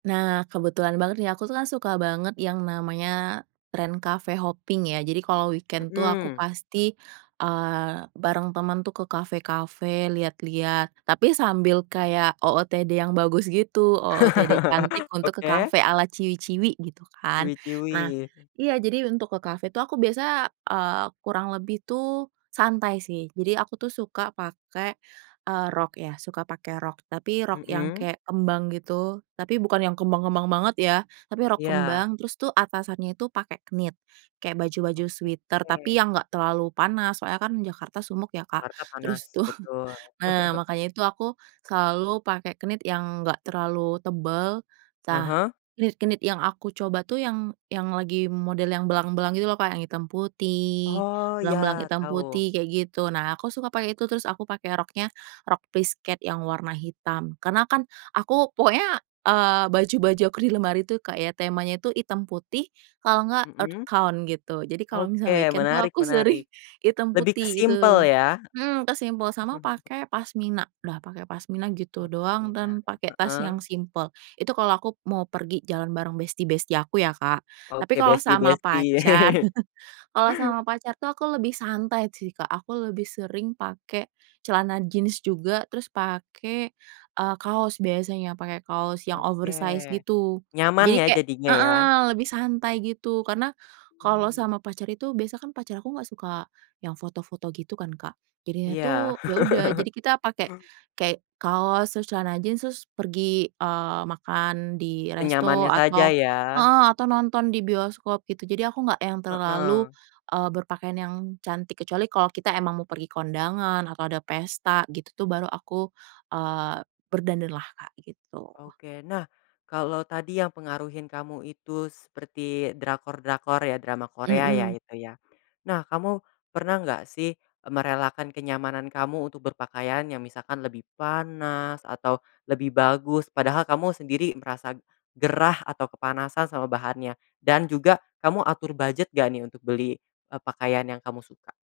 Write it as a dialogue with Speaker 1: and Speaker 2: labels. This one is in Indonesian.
Speaker 1: Nah kebetulan banget nih, aku tuh kan suka banget yang namanya trend cafe-hoping ya jadi kalau weekend tuh aku
Speaker 2: Mmm.
Speaker 1: pasti, eee, bareng teman tuh ke kafe-kafe lihat-lihat, tapi sambil kayak OOTD yang bagus gitu, OOTD cantik untuk ke
Speaker 2: Oke.
Speaker 1: kafe ala ciwi-ciwi, gitu kan. Nah,
Speaker 2: Ciwi-ciwi.
Speaker 1: iya, jadi untuk ke kafe tuh aku biasa, eee, kurang lebih tuh santai sih, jadi aku tuh suka pake, eee, rok ya, suka pake rok, tapi rok yang
Speaker 2: Mhm.
Speaker 1: kayak kembang gitu, tapi bukan yang kembang kembang banget ya, tapi rok
Speaker 2: Iya.
Speaker 1: kembang, terus tuh atasannya itu pakai knit, kayak baju-baju
Speaker 2: Oke.
Speaker 1: sweater tapi yang enggak terlalu panas soalnya kan Jakarta sumuk ya Kak,
Speaker 2: Jakarta panas
Speaker 1: terus tuh
Speaker 2: betul.
Speaker 1: nah makanya itu aku selalu pakai knit yang enggak terlalu tebel.
Speaker 2: Ah
Speaker 1: Tah
Speaker 2: hah.
Speaker 1: knit-knit yang aku coba tuh yang yang lagi model yang belang-belang gitu loh Kak, yang hitam putih,
Speaker 2: Oh
Speaker 1: belang-belang
Speaker 2: iya,
Speaker 1: hitam
Speaker 2: tahu.
Speaker 1: putih, kayak gitu, nah aku suka pakai itu, terus aku pakai roknya rok plisket yang warna hitam. Karena kan aku pokoknya, eee, baju-baju aku di lemari tuh kayak temanya itu hitam putih, kalau enggak earth
Speaker 2: Mhm.
Speaker 1: tone gitu, jadi kalau
Speaker 2: Oke
Speaker 1: misal weekend tuh
Speaker 2: menarik
Speaker 1: aku sering
Speaker 2: menarik.
Speaker 1: hitam
Speaker 2: Lebih ke
Speaker 1: putih
Speaker 2: simpel
Speaker 1: gitu.
Speaker 2: ya.
Speaker 1: Mhm, ke simpel, sama pakai pasmina, dah pakai pasmina
Speaker 2: Oh
Speaker 1: gitu doang
Speaker 2: pasmina,
Speaker 1: dan pakai tas yang
Speaker 2: heeh.
Speaker 1: simpel. Itu kalau aku mau pergi jalan bareng besti-besti aku ya Kak, tapi
Speaker 2: Oke
Speaker 1: kalau sama
Speaker 2: besti-besti.
Speaker 1: pacar kalau sama pacar tuh aku lebih santai sih Kak, aku lebih sering pakai celana jeans juga, terus pakai, eee, kaos biasanya, pakai kaos yang
Speaker 2: Oke.
Speaker 1: oversize gitu,
Speaker 2: Nyaman
Speaker 1: jadi
Speaker 2: ya
Speaker 1: kayak
Speaker 2: jadinya ya.
Speaker 1: heeh, lebih santai gitu, karena kalau
Speaker 2: Mmm.
Speaker 1: sama pacar itu, biasa kan pacar aku gak suka yang foto-foto gitu kan Kak, jadinya
Speaker 2: Iya.
Speaker 1: tuh ya udah, jadi kita pakai
Speaker 2: Oh.
Speaker 1: kayak kaos terus celana jeans, terus pergi, eee, makan di resto
Speaker 2: Senyamannya saja
Speaker 1: atau
Speaker 2: ya.
Speaker 1: heeh, atau nonton di bioskop gitu, jadi aku nggak yang terlalu,
Speaker 2: Heeh.
Speaker 1: eee, berpakaian yang cantik, kecuali kalau kita emang mau pergi kondangan, atau ada pesta gitu tuh baru aku, eee, berdandan lah Kak, gitu.
Speaker 2: Oke nah, kalau tadi yang pengaruhin kamu itu seperti drakor-drakor ya, drama Korea ya
Speaker 1: Mhm.
Speaker 2: itu ya, nah kamu, pernah enggak sih merelakan kenyamanan kamu untuk berpakaian yang misalkan lebih panas atau lebih bagus, padahal kamu sendiri merasa gerah atau kepanasan sama bahannya, dan juga, kamu atur budget nggak nih untuk beli, eee, pakaian yang kamu suka?